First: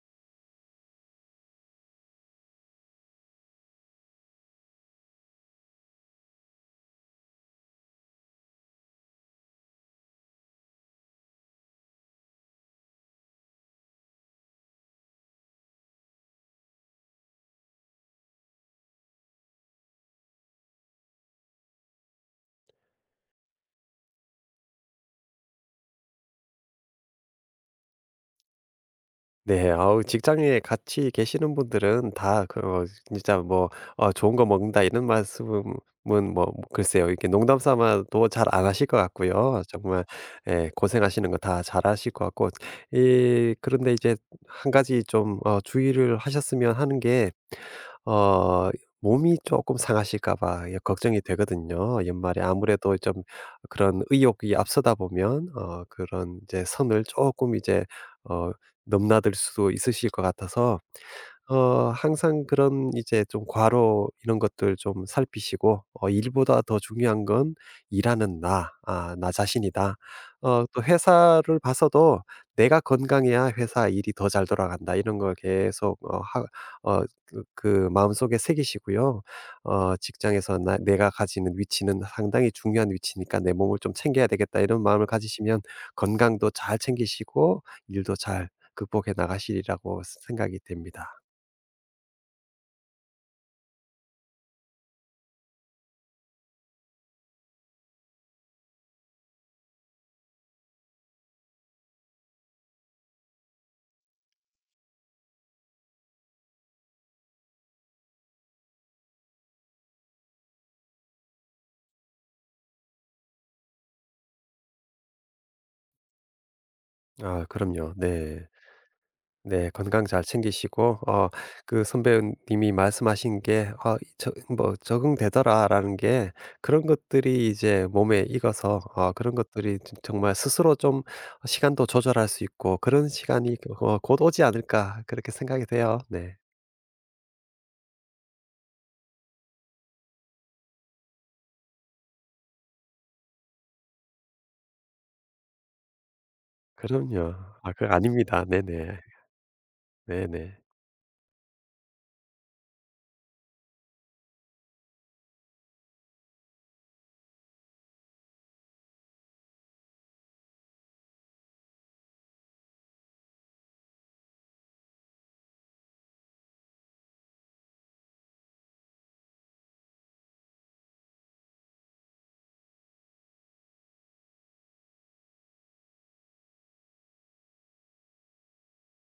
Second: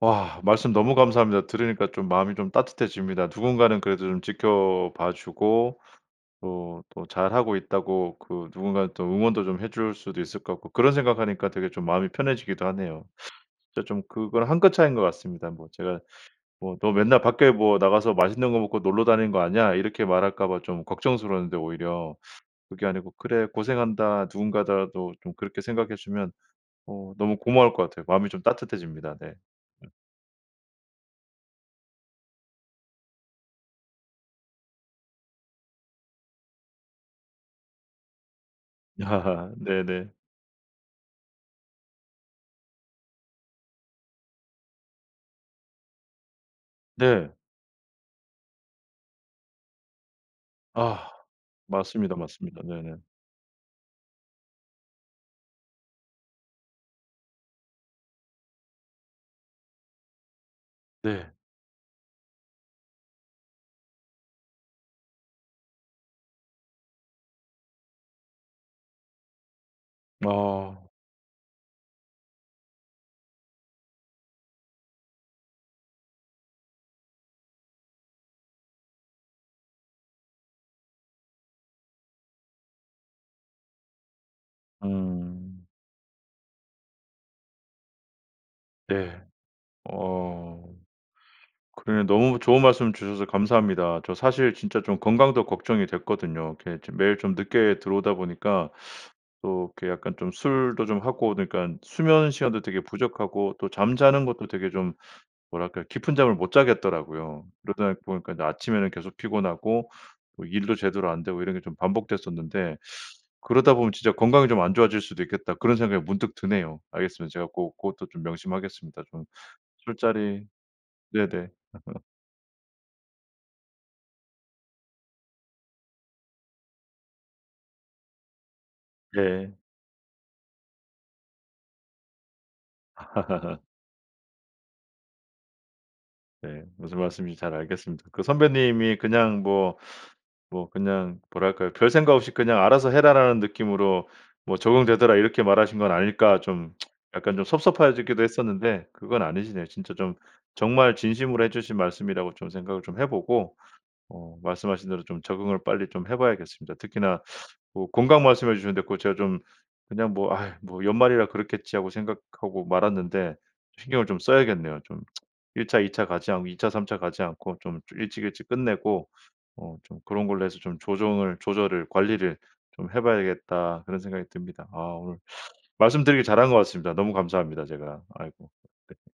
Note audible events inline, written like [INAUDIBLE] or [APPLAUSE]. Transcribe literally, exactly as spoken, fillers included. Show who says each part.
Speaker 1: 와. 말씀 너무 감사합니다. 들으니까 좀 마음이 좀 따뜻해집니다. 누군가는 그래도 좀 지켜봐 주고 또 또 잘 하고 있다고 그 누군가는 또 응원도 좀 해 줄 수도 있을 것 같고 그런 생각 하니까 되게 좀 마음이 편해지기도 하네요. 진짜 좀 그걸 한 끗 차이인 것 같습니다. 뭐 제가 뭐 "너 맨날 밖에 뭐 나가서 맛있는 거 먹고 놀러 다니는 거 아니야." 이렇게 말할까 봐 좀 걱정스러웠는데 오히려 [SUCKS TEETH] 그게 아니고 '그래 고생한다.' 누군가더라도 좀 그렇게 생각해 주면 어 너무 고마울 것 같아요. 마음이 좀 따뜻해집니다. 네.
Speaker 2: 네. 아
Speaker 1: 음.
Speaker 2: 어 직장에 같이 계시는 분들은 다 그 어 진짜 뭐 "아 좋은 거 먹는다." 이런 말씀은 뭔 뭐 글쎄요 이렇게 농담 삼아도 잘 안 하실 것
Speaker 1: [LAUGHS]
Speaker 2: 같고요. 정말
Speaker 1: 네네.
Speaker 2: 예 고생하시는 거 다 잘 아실 것 같고 이 그런데 이제 한 가지 좀 어 주의를 하셨으면 하는 게
Speaker 1: 네.
Speaker 2: 어 몸이 쪼끔 상하실까 봐 예
Speaker 1: 아
Speaker 2: 걱정이 되거든요.
Speaker 1: 맞습니다,
Speaker 2: 연말에
Speaker 1: 맞습니다. 네네.
Speaker 2: 아무래도 좀 어 그런 의욕이 앞서다 보면 어 그런 이제 선을 쪼끔 이제 어 넘나들 수도 있으실 것 같아서
Speaker 1: 네.
Speaker 2: 어 항상 그런 이제 좀 과로 이런 것들 좀 살피시고 어 '일보다 더 중요한 건 일하는 나 아 나 자신이다. 어 또
Speaker 1: 아.
Speaker 2: 회사를 봐서도 내가 건강해야 회사 일이 더 잘 돌아간다.' 이런 걸 계속 어 하 어 그 그 마음속에 새기시고요. 어 '직장에서 나 내가 가지는 위치는 상당히 중요한 위치니까 내 몸을 좀 챙겨야 되겠다.' 이런 마음을 가지시면
Speaker 1: 음.
Speaker 2: 건강도 잘 챙기시고 일도 잘 극복해
Speaker 1: 예.
Speaker 2: 나가시리라고 생각이
Speaker 1: 어.
Speaker 2: 됩니다.
Speaker 1: 그러네 너무 좋은 말씀 주셔서 감사합니다. 저 사실 진짜 좀 건강도 걱정이 됐거든요. 이렇게 좀 매일 좀 늦게 들어오다 보니까 [SUCKS TEETH] 또 이렇게 약간 좀 술도 좀 하고 그러니깐 수면 시간도 되게 부족하고 또 잠자는 것도 되게 좀 뭐랄까 깊은 잠을 못 자겠더라고요. 그러다 보니까 아침에는 계속 피곤하고 뭐 일도 제대로 안 되고 이런 게 좀 반복됐었는데 [SUCKS TEETH] 그러다 보면 '진짜 건강이 좀 안 좋아질 수도 있겠다.' 그런 생각이 문득 드네요. 알겠습니다.
Speaker 2: 아.
Speaker 1: 제가 고
Speaker 2: 그럼요.
Speaker 1: 고것도 좀
Speaker 2: 네.
Speaker 1: 명심하겠습니다. 좀
Speaker 2: 네. 건강 잘
Speaker 1: 술자리
Speaker 2: 챙기시고 어
Speaker 1: 네네.
Speaker 2: 그
Speaker 1: [LAUGHS]
Speaker 2: 선배님이 말씀하신 게 아 저 뭐 "적응되더라."라는 게 그런 것들이 이제 몸에 익어서 어 그런
Speaker 1: 예.
Speaker 2: 것들이 저 정말 스스로 좀 시간도 조절할 수 있고 '그런 시간이
Speaker 1: [LAUGHS]
Speaker 2: 어 곧 오지 않을까.' 그렇게 생각이 돼요. 네.
Speaker 1: 네. 무슨 말씀인지 잘 알겠습니다. 그 선배님이 그냥 뭐 뭐 그냥 뭐랄까요 '별생각 없이 그냥 '알아서 해라.'라는 느낌으로 뭐 "적응되더라." 이렇게 말하신 건 아닐까.' 좀 [TSK]
Speaker 2: 그럼요.
Speaker 1: 약간 좀
Speaker 2: 아 그
Speaker 1: 섭섭해지기도
Speaker 2: 아닙니다.
Speaker 1: 했었는데
Speaker 2: 네네.
Speaker 1: 그건 아니시네요. 진짜 좀
Speaker 2: 네네.
Speaker 1: 정말 진심으로 해 주신 말씀이라고 좀 생각을 좀 해 보고 어 말씀하신 대로 좀 적응을 빨리 좀 해 봐야겠습니다. 특히나 [SUCKS TEETH] 뭐 건강 말씀해 주셨는데 그거 제가 좀 그냥 뭐 '아이 뭐 연말이라 그렇겠지.' 하고 생각하고 말았는데 신경을 좀 써야겠네요 좀. [TSK] '일 차 이 차 가지 않고 이 차 삼 차 가지 않고 좀 일찍 일찍 끝내고 어 좀 그런 걸로 해서 좀 조정을 조절을 관리를 좀 해 봐야겠다.' 그런 생각이 듭니다. 아 오늘 말씀드리기를 잘 한 것 같습니다. 너무 감사합니다 제가. 아이고. [LAUGHS]